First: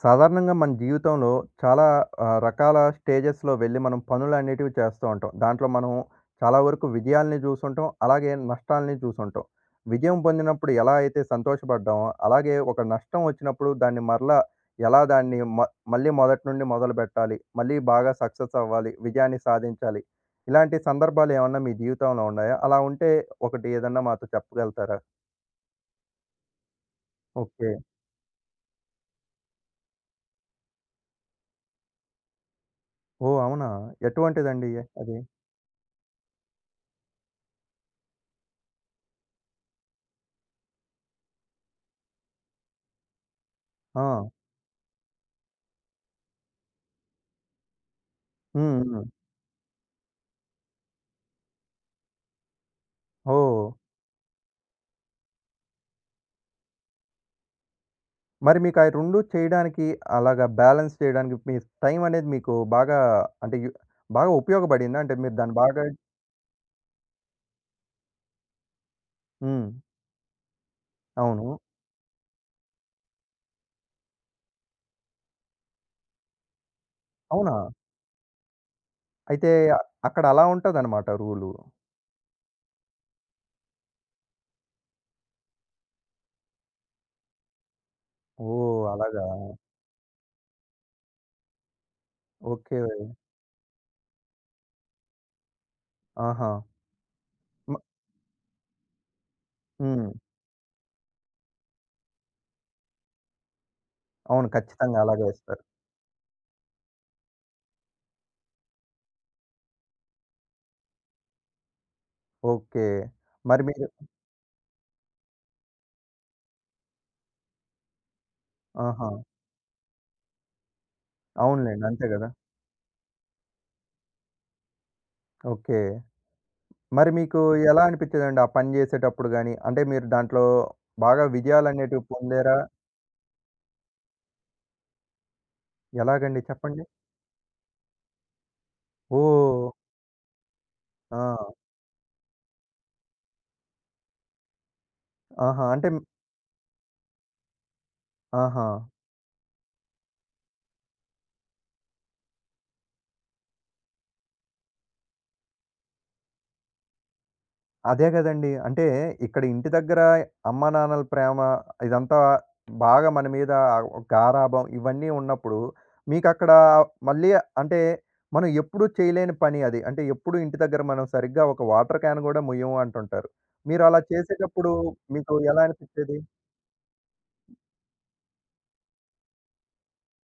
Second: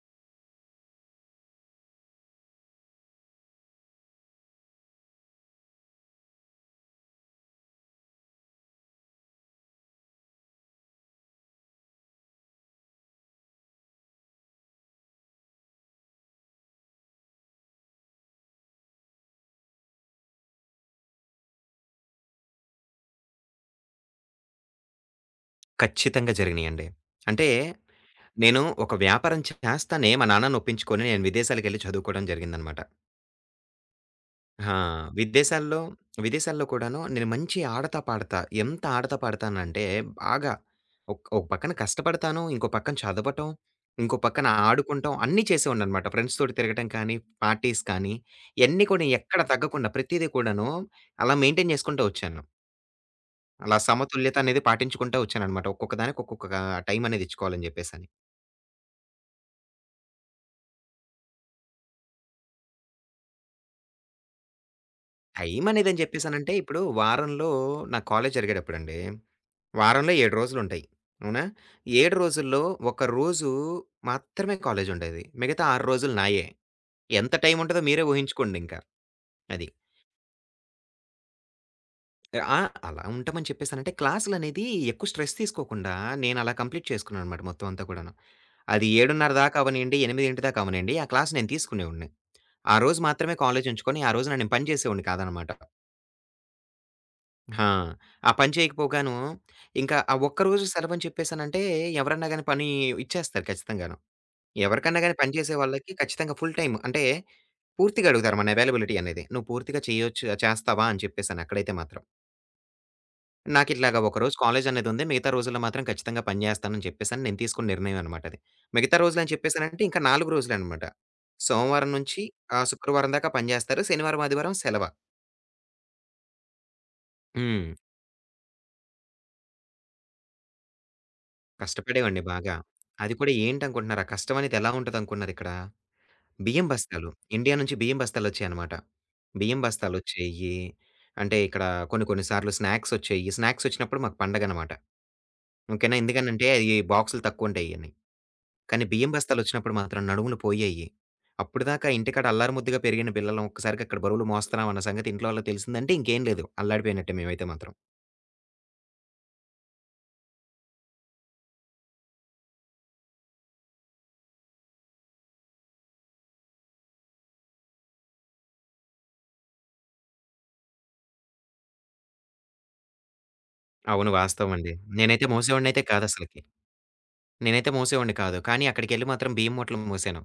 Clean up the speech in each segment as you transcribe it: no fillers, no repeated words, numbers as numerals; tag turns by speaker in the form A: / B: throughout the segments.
A: సాధారణంగా మన జీవితంలో చాలా రకాల స్టేజెస్‌లో వెళ్ళి మనం పనులనేటివి చేస్తూ ఉంటాం. దాంట్లో మనం చాలా వరకు విజయాల్ని చూసుంటాం. అలాగే నష్టాల్ని చూసుంటాం. విజయం పొందినప్పుడు ఎలా అయితే సంతోషపడ్డామో, అలాగే ఒక నష్టం వచ్చినప్పుడు దాన్ని మరలా ఎలా దాన్ని మళ్ళీ మొదటి నుండి మొదలుపెట్టాలి, మళ్ళీ బాగా సక్సెస్ అవ్వాలి, విజయాన్ని సాధించాలి. ఇలాంటి సందర్భాలు ఏమన్నా మీ జీవితంలో ఉన్నాయా? అలా ఉంటే ఒకటి ఏదన్నా మాతో చెప్పగలుగుతారా?
B: ఖచ్చితంగా జరిగినియండి. అంటే,
A: ఓకే.
B: నేను ఒక వ్యాపారం చేస్తానే మా నాన్నని ఒప్పించుకొని నేను విదేశాలకెళ్ళి చదువుకోవడం జరిగిందనమాట.
A: ఓహ్! అవునా? ఎటువంటిదండి
B: ఆ!
A: అది?
B: విదేశాల్లో విదేశాల్లో కూడాను నేను మంచి ఆడతా, పాడతా ఎంత ఆడతా పాడతానంటే బాగా ఒక పక్కన కష్టపడతాను. ఇంకో పక్కన చదవటం, ఇంకో
A: ఆ!
B: పక్కన ఆడుకుంటాం అన్నీ చేసేవాడిననమాట. ఫ్రెండ్స్‌తోటి తిరగటం కానీ, పార్టీస్ కానీ,
A: హ్మ్.
B: ఇయన్నీ
A: హ్మ్.
B: కూడా ఎక్కడ తగ్గకుండా ప్రతీదీ కూడాను అలా మెయింటైన్ చేసుకుంటూ వచ్చాను.
A: ఓహ్!
B: అలా సమతుల్యత అనేది పాటించుకుంటా వచ్చాననమాట. ఒక్కొక్క దానికి ఒక్కొక్క టైం అనేది ఇచ్చుకోవాలని జెప్పేసని.
A: మరి మీకు ఆ 2 చేయడానికి అలాగా బ్యాలెన్స్ చేయడానికి మీ టైం అనేది మీకు బాగా అంటే యు బాగా ఉపయోగపడిందా? అంటే మీరు దాన్ని బాగా
B: టైమనేదని జెప్పేసనంటే, ఇప్పుడు వారంలో నా కాలేజ్ జరిగేటప్పుడండి,
A: హ్మ్.
B: వారంలో 7 రోజులుంటాయి. అవునా?
A: అవును.
B: 7 రోజుల్లో ఒక రోజు మాత్రమే కాలేజుండేది. మిగతా 6 రోజులు నాయే. ఎంత
A: అవునా?
B: టైముంటదో మీరే ఊహించుకోండింక.
A: అయితే
B: అది.
A: అక్కడ అలా ఉంటదనమాట రూలు.
B: ఆ! అలా ఉంటామని చెప్పేసనంటే, క్లాసులనేది ఎక్కువ స్ట్రెస్ తీసుకోకుండా నేనలా కంప్లీట్ చేసుకున్నాననమాట మొత్తం అంతా కూడాను.
A: ఓహ్!
B: అది
A: అలాగా?
B: 7:30 దాకా అవ్వనీయండి, 8 దాకా అవ్వనీయండి, ఆ క్లాస్ నేను తీసుకునేవాడిని. ఆ
A: ఓకే.
B: రోజు మాత్రమే కాలేజుంచుకొని, ఆ రోజున నేను పని చేసేవాడిని కాదనమాట.
A: ఆహా!
B: ఆ!
A: మ
B: ఆ పని చేయకపోగాను, ఇంకా
A: హ్మ్.
B: ఆ ఒక్కరోజు సెలవని చెప్పేసనంటే, ఎవరన్నా గాని పని ఇచ్చేస్తారు ఖచ్చితంగాను.
A: అవును. ఖచ్చితంగా
B: ఎవరికన్నా గాని
A: అలాగే
B: పని చేసే
A: ఏస్తారు.
B: వాళ్ళకి ఖచ్చితంగా ఫుల్ టైమ్ అంటే, పూర్తిగా అడుగుతారు మన అవైలబిలిటీ అనేది. "నువ్వు పూర్తిగా చేయొచ్చు చేస్తావా?" అని చెప్పేసని అక్కడైతే మాత్రం.
A: ఓకే. మరి మీరు
B: నాకిట్లాగా ఒకరోజు కాలేజనేదుంది. మిగతా రోజుల్లో మాత్రం ఖచ్చితంగా పని జేస్తానని చెప్పేసని నేను తీసుకున్న నిర్ణయం అనమాట అది. మిగతా
A: ఆహా!
B: రోజులని చెప్పేసనంటే, ఇంకా 4 రోజులనమాట.
A: అవునులెండి.
B: సోమవారం
A: అంతే
B: నుంచి
A: గదా!
B: శుక్రవారం దాకా పని జేస్తారు. శనివారం, ఆదివారం సెలవ.
A: ఓకే. మరి మీకు
B: హ్మ్.
A: ఎలా అనిపించేదండి ఆ పని జేసేటప్పుడు గాని? అంటే మీరు దాంట్లో బాగా విజయాలనేటివి
B: కష్టపడేవాడిని బాగా.
A: పొందారా?
B: అది కూడా ఏంటనుకుంటున్నారా? కష్టం అనేది ఎలా ఉంటదనుకున్నారిక్కడ?
A: ఎలాగండి
B: బియ్యం
A: చెప్పండి?
B: బస్తాలు. ఇండియా నుంచి బియ్యం బస్తాలొచ్చాయనమాట. బియ్యం
A: ఓహ్!
B: బస్తాలొచ్చేయి. అంటే
A: ఆ!
B: ఇక్కడ కొన్ని కొన్ని సార్లు స్నాక్సొచ్చేయి. స్నాక్సొచ్చినప్పుడు మాకు పండగనమాట.
A: ఆహా! అంటే
B: ఓకేనా? ఎందుకనంటే అయి బాక్సులు తక్కువుంటాయని.
A: ఆహా!
B: కానీ బియ్యం బస్తాలొచ్చినప్పుడు మాత్రం నడుములు పోయాయి. అప్పటిదాకా ఇంటికాడ అల్లారు ముద్దుగా పెరిగిన పిల్లలం ఒక్కసారిగా అక్కడ బరువులు మోస్తున్నాం అన్న సంగతి ఇంట్లో వాళ్ళకి తెలిసిందంటే ఇంకేం లేదు. అల్లాడిపోయినట్టే మేమైతే మాత్రం.
A: అదే గదండీ. అంటే ఇక్కడ ఇంటి దగ్గర అమ్మానాన్నల ప్రేమ ఇదంతా బాగా మన మీద గారాబం ఇవన్నీ ఉన్నప్పుడు మీకక్కడ మళ్ళీ అంటే మనం ఎప్పుడూ చేయలేని పని అది. అంటే ఎప్పుడూ ఇంటి దగ్గర మనం సరిగ్గా ఒక వాటర్ క్యాన్ గూడా ముయ్యము అంటుంటారు. మీరు అలా
B: అవును.
A: చేసేటప్పుడు
B: వాస్తవమండి. నేనైతే
A: మీకు ఎలా
B: మోసేవాడినైతే
A: అనిపిచ్చేది?
B: కాదసలకి. నేనైతే మోసేవాడిని కాదు. కానీ అక్కడికెళ్ళి మాత్రం బియ్యం మూటలు మూసాను.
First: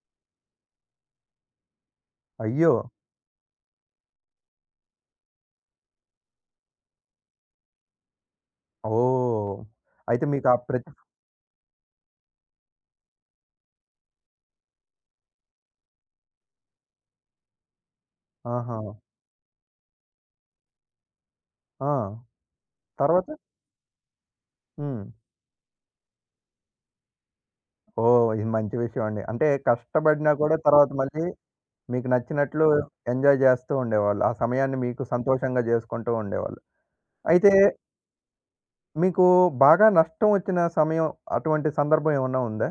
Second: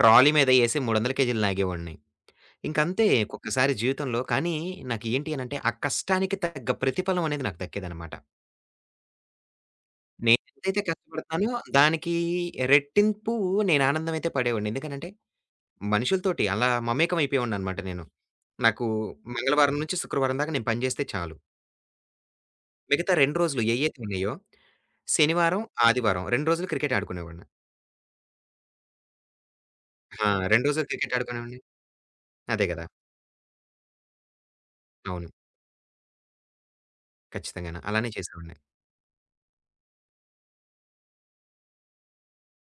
B: ట్రాలీ మీద ఏసి 300 కేజీలు లాగేవాడిని.
A: అయ్యో!
B: ఇంకంతే ఒక్కొక్కసారి జీవితంలో కానీ నాకేంటి అనంటే ఆ కష్టానికి తగ్గ ప్రతిఫలం అనేది నాకు దక్కేదనమాట.
A: ఓహ్! అయితే మీకు ఆ
B: నేనెంతైతే
A: ప్రతి
B: కష్టపడుతున్నానో దానికి రెట్టింపు నేను ఆనందమైతే పడేవాడిని. ఎందుకనంటే మనుషులతోటి అలా మమేకం అయిపోయేవాడిననమాట నేను.
A: ఆహా!
B: నాకు మంగళవారం నుంచి శుక్రవారం దాకా నేను పని జేస్తే చాలు.
A: ఆ!
B: మిగతా
A: తర్వాత?
B: 2 రోజులు ఏయైతే ఉన్నాయో
A: హ్మ్.
B: శనివారం, ఆదివారం 2 రోజులు క్రికెట్ ఆడుకునేవాడిని.
A: ఓహ్! ఇది మంచి విషయం అండి. అంటే
B: ఆ!
A: కష్టపడినా కూడా
B: 2 రోజులు
A: తర్వాత
B: క్రికెట్
A: మళ్ళీ
B: ఆడుకునేవాడిని.
A: మీకు
B: అదే
A: నచ్చినట్లు
B: గదా!
A: ఎంజాయ్ చేస్తూ ఉండేవాళ్ళు. ఆ సమయాన్ని మీకు
B: అవును.
A: సంతోషంగా చేసుకుంటూ ఉండేవాళ్ళు. అయితే
B: ఖచ్చితంగాను. అలానే చేసేవాడిని.
A: మీకు బాగా నష్టం వచ్చిన సమయం అటువంటి సందర్భం ఏమన్నా ఉందా?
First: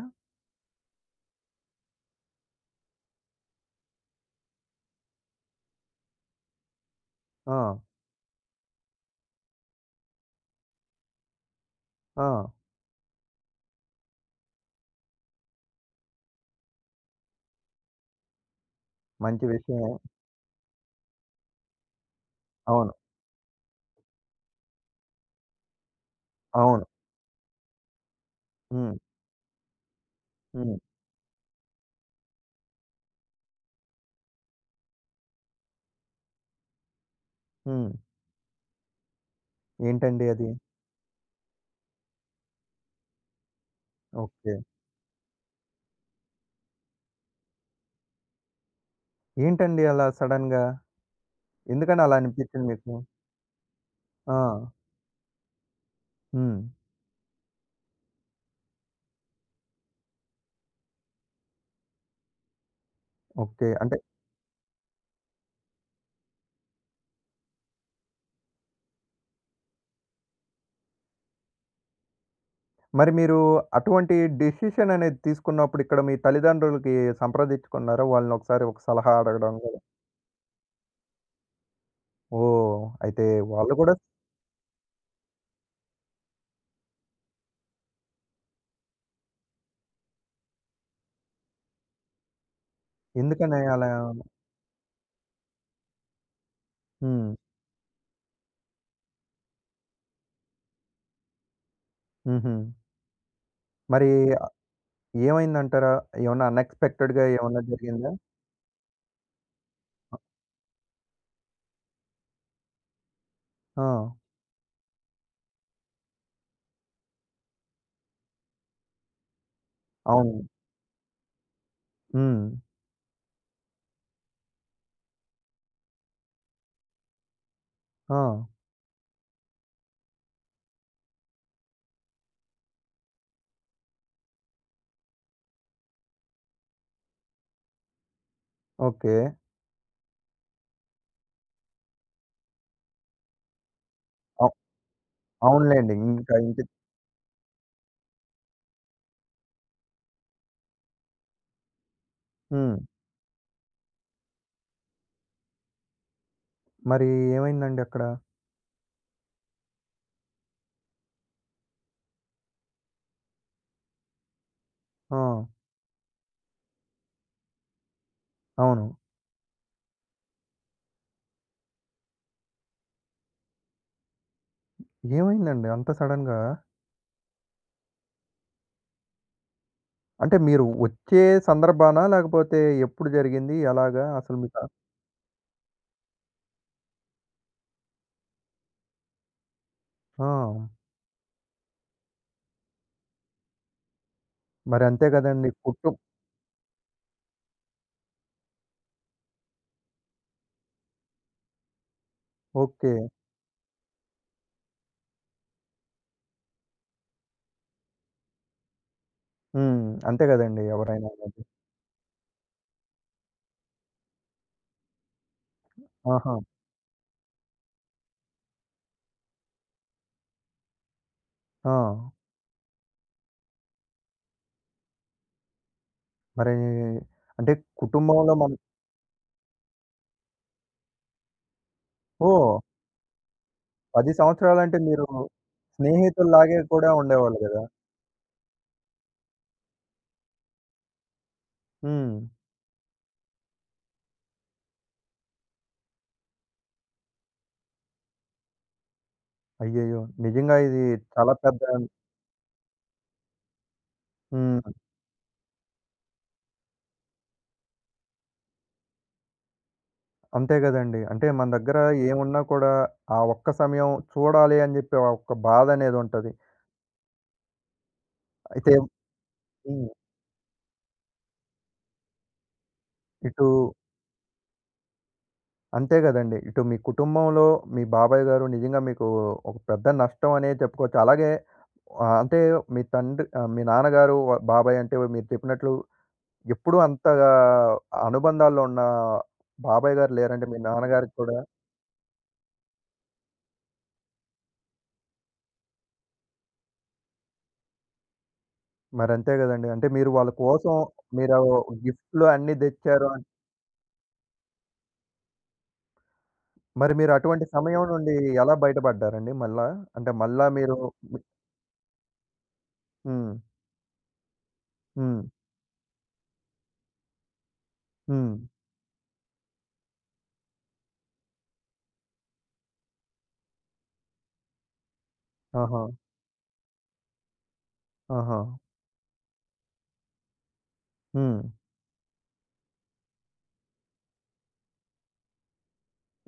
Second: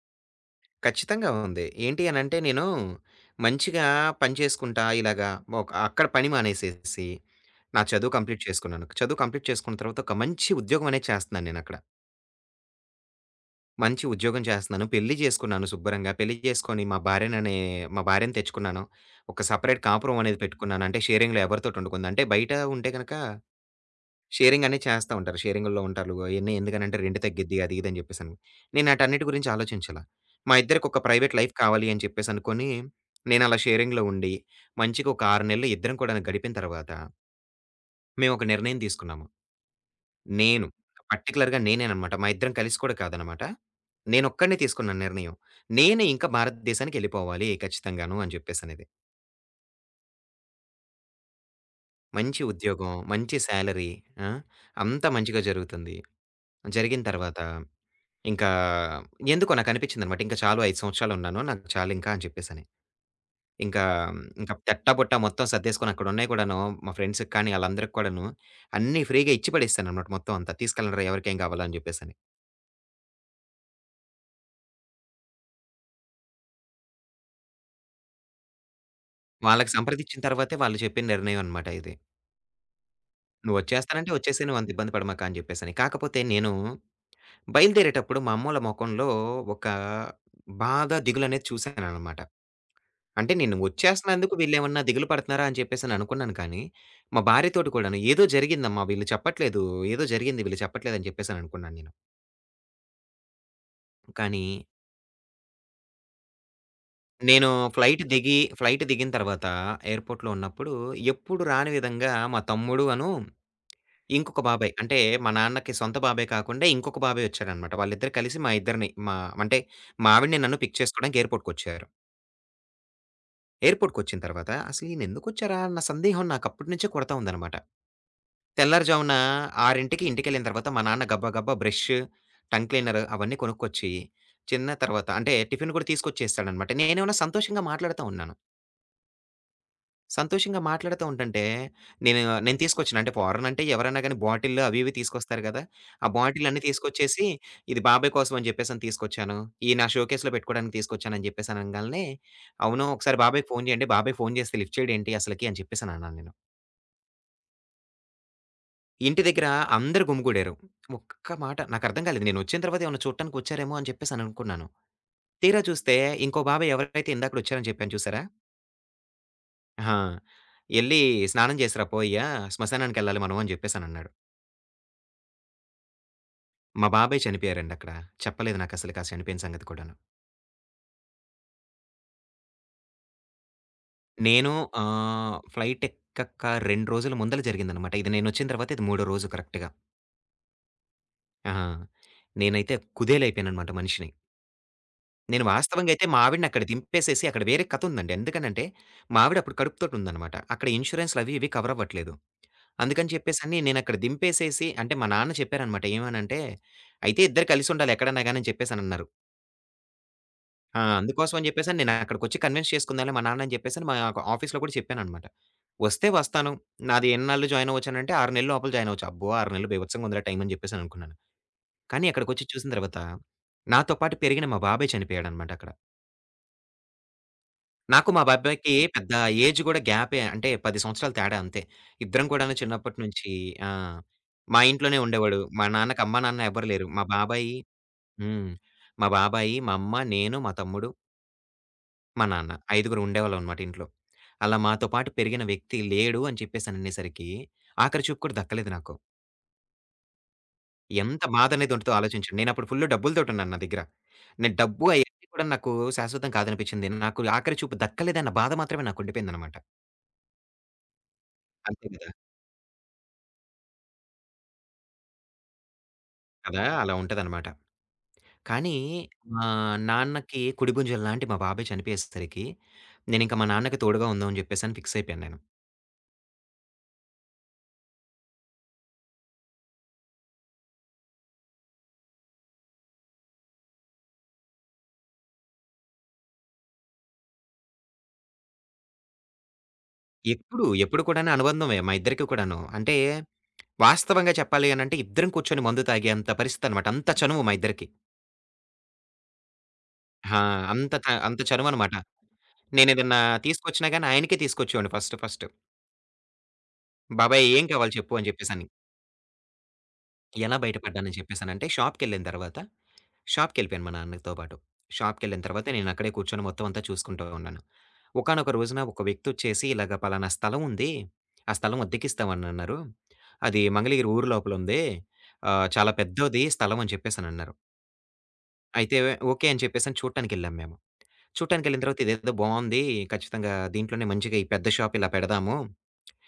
B: ఖచ్చితంగా ఉంది. ఏంటి అనంటే నేను మంచిగా పని చేసుకుంటా ఇలాగా ఒక అక్కడ పని మానేసేసి,
A: ఆ!
B: నా చదువు కంప్లీట్ చేసుకున్నాను. చదువు కంప్లీట్ చేసుకున్న తర్వాత ఒక మంచి ఉద్యోగం అనేది చేస్తున్నాను నేనక్కడ.
A: ఆ!
B: మంచి ఉద్యోగం చేస్తున్నాను. పెళ్లి చేసుకున్నాను శుభ్రంగా. పెళ్లి చేసుకొని మా భార్యని తెచ్చుకున్నాను. ఒక
A: మంచి
B: సెపరేట్
A: విషయమే.
B: కాపురం అనేది పెట్టుకున్నాను. అంటే షేరింగ్‌లో ఎవరితోటి ఉండకుండా. అంటే బయట ఉంటే
A: అవును.
B: గనక షేరింగ్ అనేది చేస్తా ఉంటారు. షేరింగుల్లో ఉంటారు. అయన్నీ
A: అవును.
B: ఎందుకనంటే రెంట్ తగ్గిద్ది అది ఇది అని చెప్పేసని. నేను
A: హ్మ్.
B: ఆటన్నిటి గురించి ఆలోచించలా. మా
A: హ్మ్.
B: ఇద్దరికి ఒక ప్రైవేట్ లైఫ్ కావాలి అని చెప్పేసి అనుకోని, నేను అలా షేరింగ్‌లో ఉండి, మంచిగా ఒక 6 నెలలు ఇద్దరం కూడా గడిపిన తర్వాత,
A: హ్మ్.
B: మేము ఒక నిర్ణయం తీసుకున్నాము.
A: ఏంటండి అది?
B: నేను పర్టిక్యులర్‌గా నేనేననమాట. మా ఇద్దరం కలిసి కూడా కాదనమాట.
A: ఓకే.
B: నేనొక్కడినే తీసుకున్న నిర్ణయం. నేనే ఇంకా భారతదేశానికి ఎళ్ళిపోవాలి ఖచ్చితంగాను అని చెప్పేసనేది.
A: ఏంటండి అలా సడెన్‌గా? ఎందుకని అలా
B: మంచి
A: అనిపించింది
B: ఉద్యోగం,
A: మీకు?
B: మంచి సాలరీ ఆ!
A: ఆ!
B: అంతా మంచిగా జరుగుతుంది.
A: హ్మ్.
B: జరిగిన తర్వాత ఇంకా ఎందుకో నాకనిపించిందనమాట. ఇంకా చాలు 5 సంవత్సరాలున్నాను. నాకు చాలింకా అని చెప్పేసని.
A: ఓకే.
B: ఇంకా,
A: అంటే
B: ఇంకా తెట్టా బుట్టా మొత్తం సర్దేసుకొని అక్కడున్నయి కూడాను మా ఫ్రెండ్స్‌కి కానీ ఆళ్ళందరికి కూడాను అన్నీ ఫ్రీగా ఇచ్చి పడేసాననమాట మొత్తం అంతా. తీసుకెళ్ళండ్రా ఎవరికేం కావాలో అని చెప్పేసని.
A: మరి మీరు అటువంటి డెసిషన్ అనేది తీసుకున్నప్పుడు ఇక్కడ మీ తల్లిదండ్రులకి సంప్రదించుకున్నారా? వాళ్ళని ఒకసారి ఒక సలహా అడగడం
B: వాళ్ళకి
A: గాని
B: సంప్రదించిన తర్వాతే వాళ్ళు చెప్పిన నిర్ణయం అనమాట ఇది.
A: ఓహ్! అయితే వాళ్ళు కూడా
B: "నువ్వొచ్చేస్తానంటే ఒచ్చేసేయి. నువ్వంత ఇబ్బంది పడమాక" అని చెప్పేసని. కాకపోతే నేను బయలుదేరేటప్పుడు మా అమ్మోళ్ళ మొఖంలో ఒక బాధ, దిగులనేది చూశాననమాట. అంటే నేను
A: ఎందుకని అలా
B: వచ్చేస్తన్నందుకు వీళ్ళేమన్నా దిగులు పడుతున్నారా అని చెప్పేసని అనుకున్నాను కానీ, మా
A: హ్మ్.
B: భార్యతోటి కూడాను ఏదో జరిగిందమ్మా వీళ్ళు చెప్పట్లేదు. ఏదో జరిగింది వీళ్ళు చెప్పట్లేదని చెప్పేసని అనుకున్నాను నేను.
A: హుహు. మరి
B: కానీ
A: ఏమైందంటారా? ఏమన్నా అన్‌ఎక్స్‌పెక్టెడ్‌గా
B: నేను
A: ఏమన్నా
B: ఫ్లైట్
A: జరిగిందా?
B: దిగి, ఫ్లైట్ దిగిన తర్వాత ఎయిర్‌పోర్ట్‌లో ఉన్నప్పుడు ఎప్పుడు రాని విధంగా మా తమ్ముడు అను,
A: ఆ!
B: ఇంకొక బాబాయ్ అంటే మా నాన్నకి సొంత బాబాయ్ కాకుండా ఇంకొక బాబాయ్ వచ్చారనమాట. వాళ్ళిద్దరు కలిసి మా ఇద్దరిని మా అంటే మా ఆవిడని
A: అవును.
B: నన్ను పిక్ చేసుకోవడానికి ఎయిర్‌పోర్ట్‌కొచ్చారు.
A: హ్మ్.
B: ఎయిర్‌పోర్ట్‌కొచ్చిన తర్వాత అసలు ఈయనెందుకొచ్చారా అన్న సందేహం నాకు అప్పటి నుంచే కొడతా ఉందనమాట.
A: ఆ!
B: తెల్లారుజామున 6కి ఇంటికెళ్ళిన తర్వాత మా నాన్న గబ్బా గబ్బా బ్రష్, టంగ్ క్లీనర్ అవన్నీ కొనుక్కొచ్చి, చిన్న తర్వాత అంటే టిఫిన్ కూడా తీసుకొచ్చేస్తాడనమాట. నేనేమన్నా సంతోషంగా మాట్లాడుతా ఉన్నాను.
A: ఓకే.
B: సంతోషంగా మాట్లాడుతూ ఉంటంటే, నేను నేను తీసుకొచ్చిన అంటే ఫారెన్ అంటే ఎవరైనా గాని
A: అవ్
B: బాటిల్లు అవి ఇవి తీసుకొస్తారు గదా!
A: అవునులెండి.
B: ఆ
A: ఇంకా
B: బాటిలన్నీ
A: ఇంటి
B: తీసుకొచ్చేసి, ఇది బాబాయ్ కోసం అని జెప్పేసని తీసుకొచ్చాను. ఇయి నా షోకేస్‌లో పెట్టుకోవడానికి తీసుకొచ్చానని జెప్పేసని అనంగాల్నే,
A: హ్మ్.
B: అవును ఒకసారి బాబాయ్‌కి ఫోను జేయండి. బాబాయ్ ఫోను జేస్తే లిఫ్ట్ చేయడేంటి అసలకి అని చెప్పేసనన్నాను నేను.
A: మరి ఏమైందండి అక్కడ?
B: ఇంటి దగ్గర అందరూ గుమిగూడారు. ఒక్క మాట నాకర్థం కాలేదు. నేనొచ్చిన తర్వాత ఏమన్నా చూడటానికొచ్చారేమో అని చెప్పేసననుకున్నాను.
A: ఆ!
B: తీరా చూస్తే ఇంకో బాబాయ్ ఎవరైతే ఇందాకడొచ్చారని చెప్పాను చూసారా?
A: అవును.
B: ఆ! "ఎళ్లి స్నానం చేసిరా పోయ్యా, శ్మశానానికెళ్ళాలి మనం" అని జెప్పేసనన్నాడు.
A: ఏమైందండి అంత సడెన్‌గా?
B: మా బాబాయ్ చనిపోయారండి అక్కడ. చెప్పలేదు నాకసలకి ఆ చనిపోయిన సంగతి కూడాను.
A: అంటే మీరు వచ్చే సందర్భానా? లేకపోతే ఎప్పుడు జరిగింది? ఎలాగా? అసలు
B: నేను
A: మీకు
B: ఫ్లైట్ ఎక్కక 2 రోజుల ముందల జరిగిందనమాట. ఇది నేనొచ్చిన తర్వాత ఇది మూడో రోజు కరెక్ట్‌గా.
A: ఆ!
B: ఆ! నేనైతే కుదేలయిపోయాననమాట మనిషిని.
A: మరి అంతే
B: నేను
A: గదండీ.
B: వాస్తవంగా
A: కుటుం
B: అయితే మా ఆవిడనక్కడ దింపేసేసి అక్కడ వేరే కథుందండి. ఎందుకనంటే, మా ఆవిడ అప్పుడు కడుపుతోటుందనమాట. అక్కడ ఇన్స్యూరెన్స్‌లవి ఇవి కవరవ్వట్లేదు.
A: ఓకే.
B: అందుకని చెప్పేసని నేనక్కడ దింపేసేసి అంటే మా నాన్న చెప్పారనమాట. ఏమనంటే, "అయితే ఇద్దరు కలిసుండాలి ఎక్కడన్నా గాని" అని చెప్పేసనన్నారు.
A: హ్మ్. అంతే గదండీ
B: ఆ!
A: ఎవరైనా
B: అందుకోసం
A: గాని.
B: అని చెప్పేసని నేనక్కడికొచ్చి కన్విన్స్ చేసుకుందాంలే మా నాన్న అని చెప్పేసని మా యొక్క ఆఫీస్‌లో కూడా చెప్పాననమాట. "వస్తే
A: ఆహా!
B: వస్తాను. నాది ఎన్నాళ్ళు జాయిన్ అవ్వొచ్చనంటే 6 నెలల లోపల జాయిన్ అవ్వచ్చు." అబ్బో! 6 నెలలు బీభత్సంగుందిరా టైం అని చెప్పేసననుకున్నాను.
A: ఆ!
B: కానీ అక్కడికొచ్చి చూసిన తర్వాత, నాతో పాటు పెరిగిన మా బాబాయ్ చనిపోయాడనమాట అక్కడ.
A: మరి అంటే
B: నాకు మా
A: కుటుంబంలో మన
B: బాబాయికి పెద్ద ఏజ్ గూడా గ్యాపే. అంటే 10 సంవత్సరాలు తేడా అంతే. ఇద్దరం
A: ఓహ్!
B: కూడాను చిన్నప్పటి నుంచి ఆ!
A: 10
B: మా
A: సంవత్సరాలంటే
B: ఇంట్లోనే
A: మీరు
B: ఉండేవాడు. మా నాన్నకి అమ్మ, నాన్న
A: స్నేహితుల్లాగే
B: ఎవ్వరు లేరు.
A: కూడా
B: మా
A: ఉండేవాళ్ళు
B: బాబాయి
A: గదా!
B: హ్మ్. మా బాబాయి, మా అమ్మ, నేను, మా తమ్ముడు,
A: హ్మ్.
B: మా నాన్న. ఐదుగురు ఉండేవాళ్ళం అనమాట ఇంట్లో. అలా మాతో పాటు పెరిగిన వ్యక్తి లేడు అని చెప్పేసననేసరికి ఆఖరి చూపు కూడా దక్కలేదు నాకు.
A: అయ్యయ్యో! నిజంగా ఇది
B: ఎంత
A: చాలా పెద్ద
B: బాధనేది ఉంటదో ఆలోచించండి. నేనప్పుడు ఫుల్లు డబ్బులతోటున్నాను నా దగ్గర. నేను
A: హ్మ్.
B: డబ్బు అయన్నీ కూడా నాకు శాశ్వతం కాదనిపించింది. నాకు ఆఖరి చూపు దక్కలేదన్న బాధ మాత్రమే నాకు ఉండిపోయిందనమాట.
A: అంతే గదండీ. అంటే మన దగ్గర
B: అంతే కదా!
A: ఏమున్నా కూడా ఆ ఒక్క సమయం చూడాలి అని జెప్పి ఆ ఒక్క బాధనేదుంటది.
B: కదా! అలా ఉంటదనమాట.
A: అయితే
B: కానీ మా
A: హ్మ్.
B: నాన్నకి కుడిభుజం లాంటి మా బాబాయ్ చనిపోయేసరికి, నేనింక మా
A: ఇటు
B: నాన్నకి తోడుగా ఉందాం అని జెప్పేసని ఫిక్స్ అయిపోయాను నేను.
A: అంతే గదండీ. ఇటు మీ కుటుంబంలో మీ బాబాయ్ గారు నిజంగా మీకు ఒక పెద్ద నష్టం అనే చెప్పుకోవచ్చు. అలాగే అంటే మీ తండ్రి మీ నాన్నగారు వ బాబాయ్ అంటే మీరు చెప్పినట్లు ఎప్పుడూ అంతగా అనుబంధాల్లో ఉన్న బాబాయ్ గారు లేరంటే మీ
B: ఎప్పుడు
A: నాన్నగారికి
B: కూడాను
A: కూడా
B: అనుబంధమే మా ఇద్దరికీ కూడాను. అంటే వాస్తవంగా చెప్పాలి అనంటే ఇద్దరం కూర్చొని మందు తాగేంత పరిస్థితనమాట. అంత చనువు మా ఇద్దరికీ.
A: మరంతే గదండీ. అంటే మీరు వాళ్ళ
B: ఆ!
A: కోసం
B: అంత
A: మీరు
B: చనువనమాట.
A: గిఫ్ట్‌లు అన్నీ దెచ్చారు.
B: నేనేదన్నా తీసుకొచ్చినా గాని ఆయనకే తీసుకొచ్చేవాడిని ఫస్ట్ ఫస్ట్.
A: మరి మీరు అటువంటి
B: "బాబాయ్ ఏం
A: సమయం
B: కావాలి
A: నుండి
B: చెప్పు" అని
A: ఎలా
B: జెప్పేసని.
A: బయటపడ్డారండి మళ్ళా? అంటే మళ్ళా
B: ఎలా
A: మీరు
B: బయట పడ్డానని చెప్పేసనంటే షాప్‌కెళ్ళిన తర్వాత
A: హ్మ్.
B: షాప్‌కెళ్ళిపోయాను మా నాన్నతో పాటు.
A: హ్మ్.
B: షాప్‌కెళ్ళిన తర్వాత నేనక్కడే కూర్చొని మొత్తం అంతా చూసుకుంటూ ఉన్నాను.
A: హ్మ్.
B: ఒకానొక రోజున ఒక వ్యక్తొచ్చేసి ఇలాగ పలానా స్థలం ఉంది. ఆ స్థలం అద్దెకిస్తామనన్నారు. అది మంగళగిరి ఊరు లోపలుంది.
A: ఆహా!
B: చాలా పెద్దది స్థలం అని చెప్పేసనన్నారు.
A: ఆహా!
B: అయితే ఓకే అని చెప్పేసని చూడటానికెళ్ళాం మేము.
A: హ్మ్.
B: చూడటానికెళ్ళిన తర్వాత ఇదేదో బావుంది. ఖచ్చితంగా దీంట్లోనే మంచిగా ఈ పెద్ద షాప్ ఇలా పెడదాము.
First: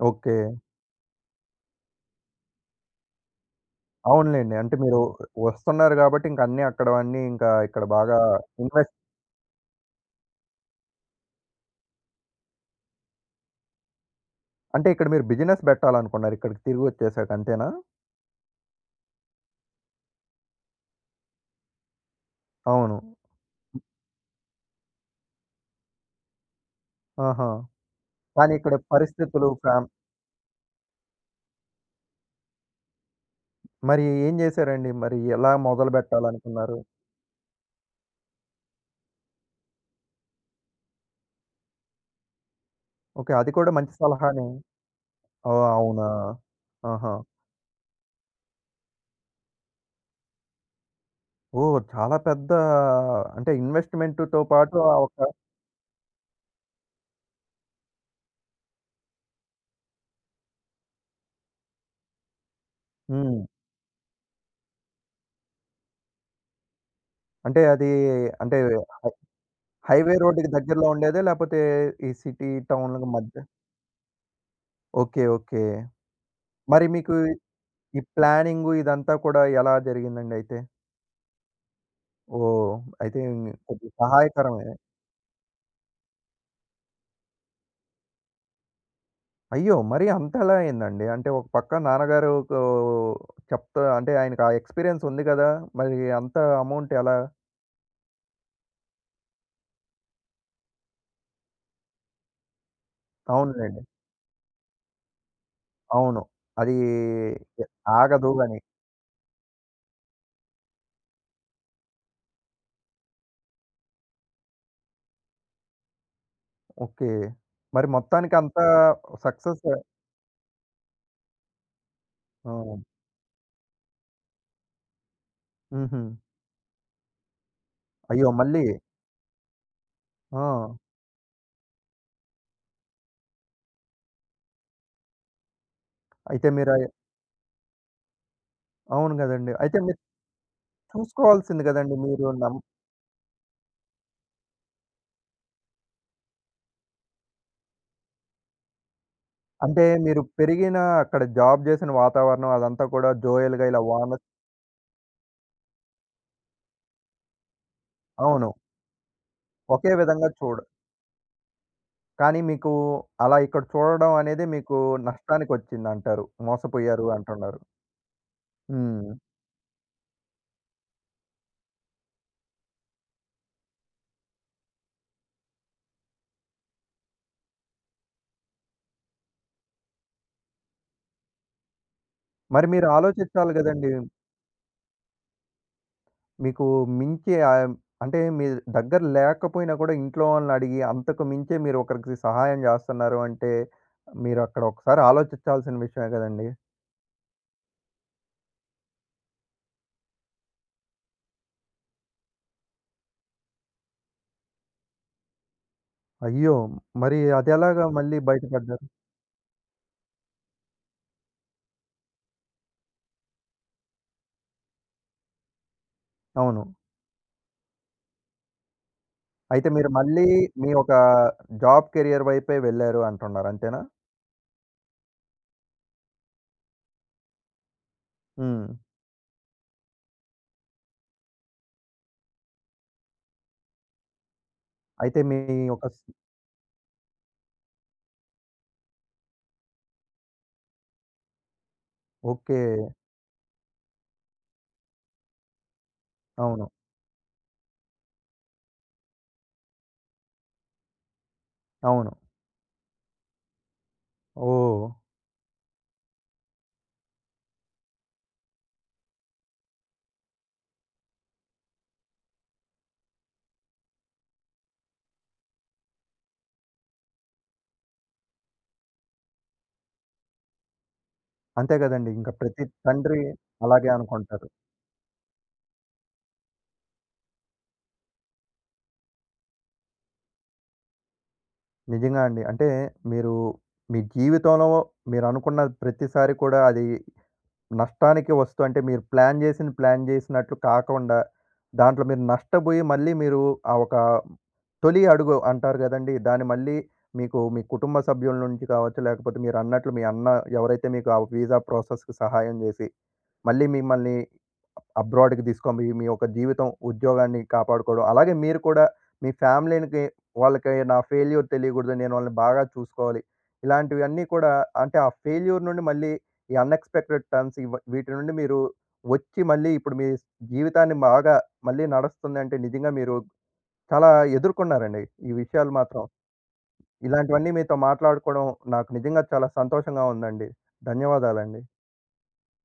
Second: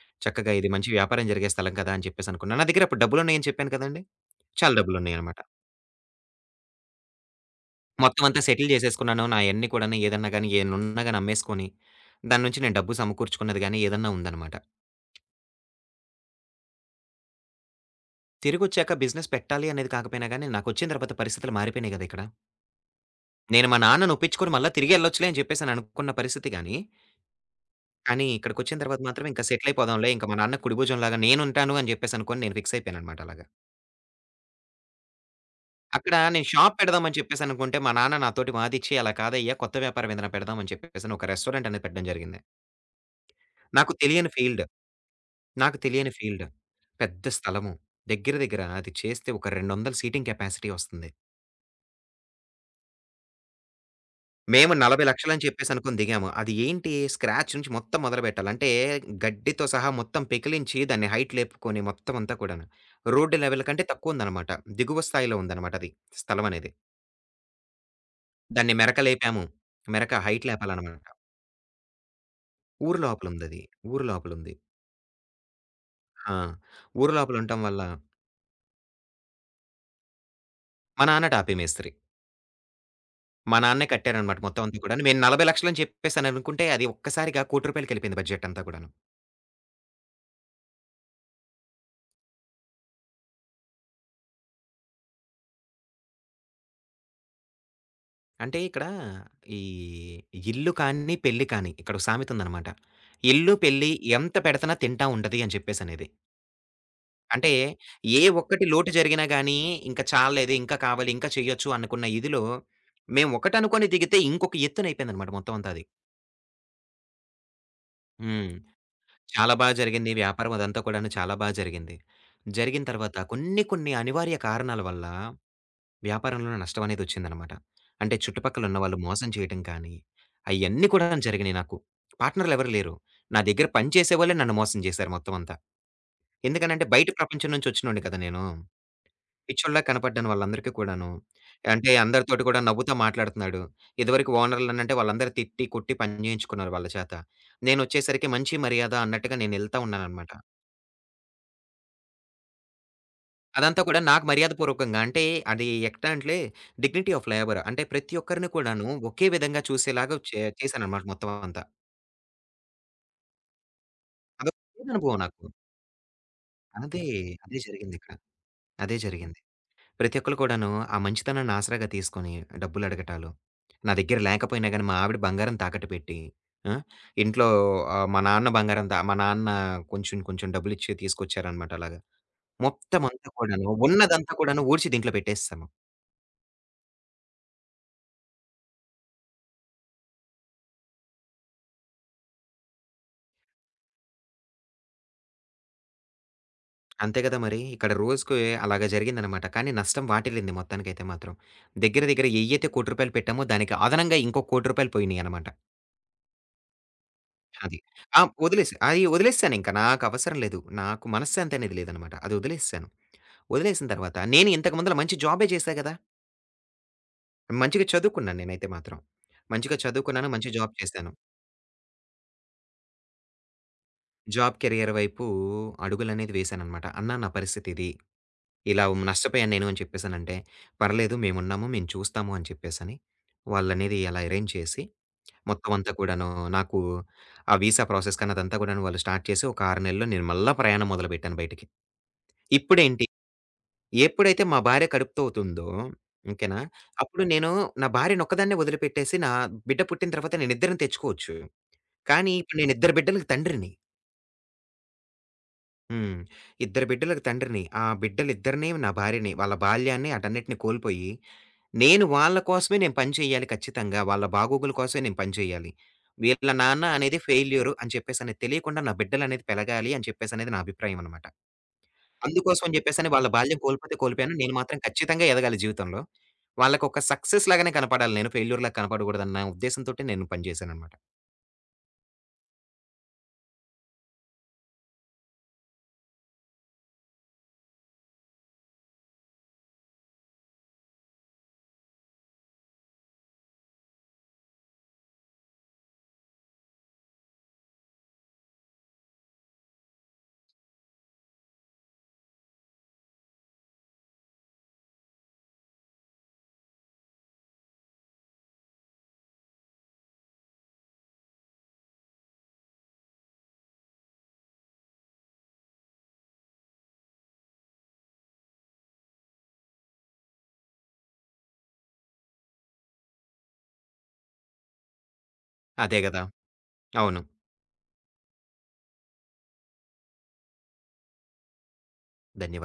A: ఓకే.
B: చక్కగా ఇది మంచి వ్యాపారం జరిగే స్థలం కదా! అని చెప్పేసనుకున్నా. నా దగ్గర అప్పుడు డబ్బులున్నాయని చెప్పాను కదండీ!
A: అవునులెండి.
B: చాలా
A: అంటే మీరు
B: డబ్బులున్నాయనమాట.
A: వస్తున్నారు గాబట్టి ఇంక అన్నీ అక్కడవన్నీ ఇంకా ఇక్కడ బాగా
B: మొత్తం అంతా సెటిల్
A: ఇన్వెస్ట్
B: జేసేసుకున్నాను. నాయన్నీ కూడాను ఏదన్నా గాని, ఏన్నున్నా గాని అమ్మేసుకొని, దాని నుంచి నేను డబ్బు సమకూర్చుకున్నది గాని, ఏదన్నా ఉందనమాట.
A: అంటే ఇక్కడ మీరు బిజినెస్ బెట్టాలనుకున్నారు ఇక్కడికి తిరిగొచ్చేసాక అంతేనా?
B: తిరిగొచ్చాక బిజినెస్ పెట్టాలి అనేది కాకపోయినా గాని, నాకొచ్చిన తర్వాత పరిస్థితులు మారిపోయినాయి గదా! ఇక్కడ.
A: అవును.
B: నేను మా నాన్నని ఒప్పించుకొని మళ్ళా తిరిగెళ్ళొచ్చులే అని చెప్పేసి అని అనుకున్న పరిస్థితి గాని,
A: ఆహా!
B: కానీ
A: కానీ ఇక్కడ
B: ఇక్కడికొచ్చిన తర్వాత మాత్రం ఇంక
A: పరిస్థితులు
B: సెటిల్
A: ఫ్యామ్
B: అయిపోదాంలే. ఇంక మా నాన్న కుడిభుజంలాగా నేనుంటాను అని జెప్పేసి అనుకోని నేను ఫిక్స్ అయిపోయాననమాట అలాగా.
A: మరి ఏం జేశారండి? మరి ఎలా
B: అక్కడ నేను షాప్
A: మొదలుబెట్టాలనుకున్నారు?
B: పెడదామని చెప్పేసి అనుకుంటే, మా నాన్న నాతోటి వాదిచ్చి, "అలా కాదయ్యా! కొత్త వ్యాపారం ఏదైనా పెడదాం" అని చెప్పేసని ఒక రెస్టారెంట్ అనేది పెట్టడం జరిగింది.
A: ఓకే. అది కూడా
B: నాకు
A: మంచి
B: తెలియని
A: సలహానే.
B: ఫీల్డ్.
A: ఓహ్!
B: నాకు
A: అవునా?
B: తెలియని ఫీల్డ్.
A: ఆహా!
B: పెద్ద స్థలము. దగ్గర దగ్గర అది చేస్తే ఒక 200 సీటింగ్ కెపాసిటీ వస్తుంది.
A: ఓహ్! చాలా పెద్ద అంటే ఇన్వెస్ట్‌మెంట్‌తో
B: మేము
A: పాటు ఆ ఒక
B: 40,00,000 అని చెప్పేసనుకోని దిగాము. అది ఏంటి స్క్రాచ్ నుంచి మొత్తం మొదలుపెట్టాలి. అంటే గడ్డితో సహా మొత్తం పెకిలించి దాన్ని హైట్ లేపుకొని మొత్తం అంతా కూడాను. రోడ్
A: హ్మ్.
B: లెవెల్ కంటే తక్కువుందనమాట. దిగువ స్థాయిలో ఉందనమాట అది స్థలమనేది.
A: అంటే అది అంటే
B: దాన్ని మెరక
A: హై
B: లేపాము. మెరక
A: హైవే
B: హైట్
A: రోడ్‌కి దగ్గరలో
B: లేపాలనమాట.
A: ఉండేదా? లేపోతే ఈ సిటీ,
B: ఊరు
A: టౌన్‌లకు మధ్య
B: లోపలుందది. ఊరు లోపలుంది.
A: ఓకే. ఓకే.
B: ఆ!
A: మరి
B: ఊరు
A: మీకు
B: లోపలుంటం వల్ల
A: ఈ ప్లానింగు ఇదంతా కూడా ఎలా జరిగిందండి అయితే?
B: మా నాన్న టాపీ మేస్త్రి.
A: ఓహ్! అయితే
B: మా నాన్నే
A: కొద్దిగా
B: కట్టారనమాట మొత్తం
A: సహాయకరమే.
B: అంతా కూడాను. నేను 40,00,000 అని చెప్పేసాననుకుంటే, అది ఒక్కసారిగా రూ. 1,00,00,000కెళ్ళిపోయింది బడ్జెట్ అంతా కూడాను.
A: అయ్యో! మరి అంతలా అయిందండి? అంటే ఒక పక్క నాన్నగారుకు చెప్తా అంటే ఆయనకు ఆ ఎక్స్‌పీరియన్స్ ఉంది గదా! మరి అంత అమౌంట్ ఎలా?
B: అంటే ఇక్కడ ఈ ఇల్లు కానీ, పెళ్లి కానీ ఇక్కడ ఒక సామెతుందనమాట. "ఇల్లు,
A: అవునులెండి.
B: పెళ్లి ఎంత పెడతనా తింటా ఉండది" అని చెప్పేసనేది.
A: అవును. అది
B: అంటే
A: ఎ
B: ఏ
A: ఆగదు అని.
B: ఒక్కటి లోటు జరిగినా గానీ, ఇంక చాల్లేదు, ఇంకా కావాలి, ఇంకా చెయ్యొచ్చు అనుకున్న ఇదిలో, మేము ఒకటనుకోని దిగితే ఇంకొక ఎత్తునయిపోయిందనమాట మొత్తం అంతా అది.
A: ఓకే. మరి మొత్తానికి
B: హ్మ్.
A: అంతా
B: చాలా
A: సక్సెస్
B: బా జరిగింది. వ్యాపారం అదంతా కూడాను చాలా బా జరిగింది.
A: ఆ!
B: జరిగిన తర్వాత కొన్ని కొన్ని అనివార్య కారణాల వల్ల
A: హుహు.
B: వ్యాపారంలో నష్టమనేది వచ్చిందనమాట. అంటే
A: అయ్యో!
B: చుట్టుపక్కల
A: మళ్ళీ.
B: ఉన్నవాళ్ళు మోసం చేయటం కానీ,
A: ఆ!
B: అయన్నీ కూడా జరిగినాయి నాకు. పార్ట్‌నర్‌లు ఎవరు లేరు. నా దగ్గర పని చేసేవాళ్ళే నన్ను మోసం చేశారు మొత్తం అంతా.
A: అయితే మీరు
B: ఎందుకనంటే
A: అయి
B: బయట ప్రపంచం నుంచి వచ్చినోడిని కదా నేను.
A: అవును గదండీ. అయితే
B: పిచ్చోడిలా
A: మీరు
B: కనపడ్డాను వాళ్ళందరికీ కూడాను.
A: చూసుకోవాల్సింది
B: అంటే
A: గదండీ మీరు
B: అందరితోటి
A: నమ్
B: కూడా నవ్వుతా మాట్లాడుతున్నాడు. ఇదివరకు ఓనర్‌లనంటే వాళ్ళందరూ తిట్టి, కొట్టి పని చేయించుకున్నారు వాళ్ళ చేత. నేనొచ్చేసరికి మంచి మర్యాద అన్నట్టుగా నేనెళ్తా
A: అంటే మీరు
B: ఉన్నాననమాట.
A: పెరిగిన అక్కడ జాబ్ జేసిన వాతావరణం అదంతా కూడా జోయల్‌గా
B: అదంతా
A: ఇలా
B: కూడా
A: వాన
B: నాకు మర్యాదపూర్వకంగా అంటే అది ఎట్లా అంటే డిగ్నిటీ ఆఫ్ లేబర్. అంటే ప్రతి ఒక్కరిని
A: అవును.
B: కూడాను ఒకే విధంగా
A: ఒకే
B: చూసేలాగా
A: విధంగా
B: చే
A: చూడ
B: చేశాననమాట మొత్తం అంతా.
A: కానీ మీకు అలా ఇక్కడ చూడడం అనేది
B: అదొక
A: మీకు
B: మంచి అనుభవం నాకు.
A: నష్టానికొచ్చిందంటారు.
B: అదే,
A: మోసపోయారు
B: అదే
A: అంటున్నారు.
B: జరిగిందిక్కడ. అదే
A: హ్మ్.
B: జరిగింది. ప్రతి ఒక్కళ్ళు కూడాను ఆ మంచితనాన్ని ఆసరాగా తీసుకొని డబ్బులడగటాలు, నా దగ్గర లేకపోయినా గానీ మా ఆవిడ బంగారం తాకట్టు పెట్టి, ఆ! ఇంట్లో మా నాన్న కొంచెం కొంచెం డబ్బులిచ్చి తీసుకొచ్చారనమాట అలాగా.
A: మరి మీరు
B: మొత్తం అంతా
A: ఆలోచించాలి
B: కూడాను
A: గదండీ!
B: ఉన్నదంతా కూడాను ఊడ్చి దీంట్లో పెట్టేసాము.
A: మీకు మించి అంటే మీ దగ్గర లేకపోయినా కూడా ఇంట్లో వాళ్ళని అడిగి అంతకు మించే మీరు ఒకరికి సహాయం జేస్తున్నారు అంటే మీరు అక్కడ ఒకసారి ఆలోచించాల్సిన విషయమే గదండీ!
B: అంతే కదా మరి. ఇక్కడ రోజుకి అలాగా జరిగిందనమాట. కానీ నష్టం వాటిల్లింది మొత్తానికైతే మాత్రం. దగ్గర దగ్గర ఎయ్యైతే రూ. 1,00,00,000 పెట్టామో దానికి అదనంగా ఇంకో రూ. 1,00,00,000 పోయినియనమాట.
A: అయ్యో! మరి
B: అది.
A: అదెలాగా మళ్ళీ
B: ఆ! వదిలేసా.
A: బయటపడ్డారు?
B: అది వదిలేసానింక. నాకవసరం లేదు. నాకు మనశ్శాంతి అనేది లేదనమాట. అది వదిలేసేసాను. వదిలేసిన తర్వాత నేను ఇంతకు ముందల మంచి జాబే చేశా గదా!
A: అవును.
B: మంచిగా చదువుకున్నాను నేనైతే మాత్రం.
A: అయితే
B: మంచిగా
A: మీరు మళ్ళీ
B: చదువుకున్నాను. మంచి
A: మీ
B: జాబ్
A: ఒక
B: చేశాను.
A: జాబ్ కెరియర్ వైపే వెళ్లారు అంటున్నారు అంతేనా?
B: జాబ్ కెరియర్ వైపు అడుగులనేది వేశాననమాట. అన్నా నా పరిస్థితిది.
A: హ్మ్.
B: ఇలా నష్టపోయాను నేను అని చెప్పేసనంటే, "పర్లేదు మేమున్నాము. మేము చూస్తాము" అని చెప్పేసని వాళ్ళనేది అలా అరేంజ్ చేసి,
A: అయితే మీ
B: మొత్తం
A: ఒక
B: అంతా
A: స్
B: కూడాను నాకు ఆ వీసా ప్రాసెస్ కానీ అదంతా కూడాను వాళ్ళు స్టార్ట్ చేసి ఒక 6 నెలల్లో నేను మళ్ళా ప్రయాణం మొదలుపెట్టాను బయటికి.
A: ఓకే.
B: ఇప్పుడేంటి, ఎప్పుడైతే మా భార్య కడుపుతో అవుతుందో ఓకేనా,
A: అవును.
B: అప్పుడు నేను నా భార్యనొక్కదాన్నే వదిలిపెట్టేసి నా బిడ్డ పుట్టిన తర్వాత నేనిద్దరిని తెచ్చుకోవచ్చు.
A: అవును.
B: కానీ ఇప్పుడు నేనిద్దరు బిడ్డలకి తండ్రిని.
A: ఓహ్!
B: హ్మ్. ఇద్దరు బిడ్డలకు తండ్రిని. ఆ బిడ్డలిద్దరిని, నా భార్యని, వాళ్ళ బాల్యాన్ని ఆటన్నిటిని కోల్పోయి, నేను వాళ్ళ కోసమే నేను పని చేయాలి ఖచ్చితంగా. వాళ్ళ బాగోగుల కోసమే నేను పని చేయాలి. వీళ్ళ నాన్న అనేది ఫెయిల్యూరు అని చెప్పేసనేది తెలియకుండా నా బిడ్డలనేది పెరగాలి అని చెప్పేసనేది నా అభిప్రాయం అనమాట.
A: అంతే కదండీ. ఇంక
B: అందుకోసం
A: ప్రతి
B: అని చెప్పేసని
A: తండ్రి
B: వాళ్ళ బాల్యం
A: అలాగే
B: కోల్పోతే కోల్పోయాను.
A: అనుకుంటారు.
B: నేను మాత్రం ఖచ్చితంగా ఎదగాలి జీవితంలో. వాళ్ళకొక సక్సెస్ లాగానే కనపడాలి నేను. ఫెయిల్యూర్‌లాగా కనపడకూడదన్న ఉద్దేశంతోటి నేను పని చేశాననమాట.
A: నిజంగా అండి. అంటే మీరు మీ జీవితంలో మీరనుకున్న ప్రతిసారి కూడా అది నష్టానికి వస్తూ అంటే మీరు ప్లాన్ జేసింది ప్లాన్ జేసినట్లు కాకుండా, దాంట్లో మీరు నష్టబోయి మళ్ళీ మీరు ఆ ఒక తొలి అడుగు అంటారు గదండీ! దాన్ని మళ్ళీ మీకు మీ కుటుంబ సభ్యుల నుంచి కావచ్చు, లేకపోతే మీరన్నట్లు మీ అన్న ఎవరైతే మీకు ఆ వీసా ప్రాసెస్‌కి సహాయం జేసి, మళ్ళీ మిమ్మల్ని అబ్రాడ్‌కి తీసుకొనిపోయి మీ యొక్క జీవితం, ఉద్యోగాన్ని కాపాడుకోవడం. అలాగే మీరు కూడా మీ ఫ్యామిలీ‌నికి వాళ్ళకి నా ఫెయిల్యూర్ తెలియకూడదు. నేను వాళ్ళని బాగా చూసుకోవాలి. ఇలాంటివన్నీ కూడా అంటే ఆ ఫెయిల్యూర్ నుండి మళ్ళీ ఈ అన్‌ఎక్స్‌పెక్టెడ్ టర్న్స్ ఇవ వీటి నుండి మీరు వచ్చి మళ్ళీ ఇప్పుడు మీ జీవితాన్ని బాగా మళ్ళీ నడుస్తుందంటే నిజంగా మీరు చాలా ఎదుర్కొన్నారండి. ఈ విషయాలు
B: అదే
A: మాత్రం.
B: గదా! అవును.
A: ఇలాంటివన్నీ మీతో మాట్లాడుకోవడం నాకు నిజంగా చాలా సంతోషంగా ఉందండి. ధన్యవాదాలండి.
B: ధన్యవాదాలు.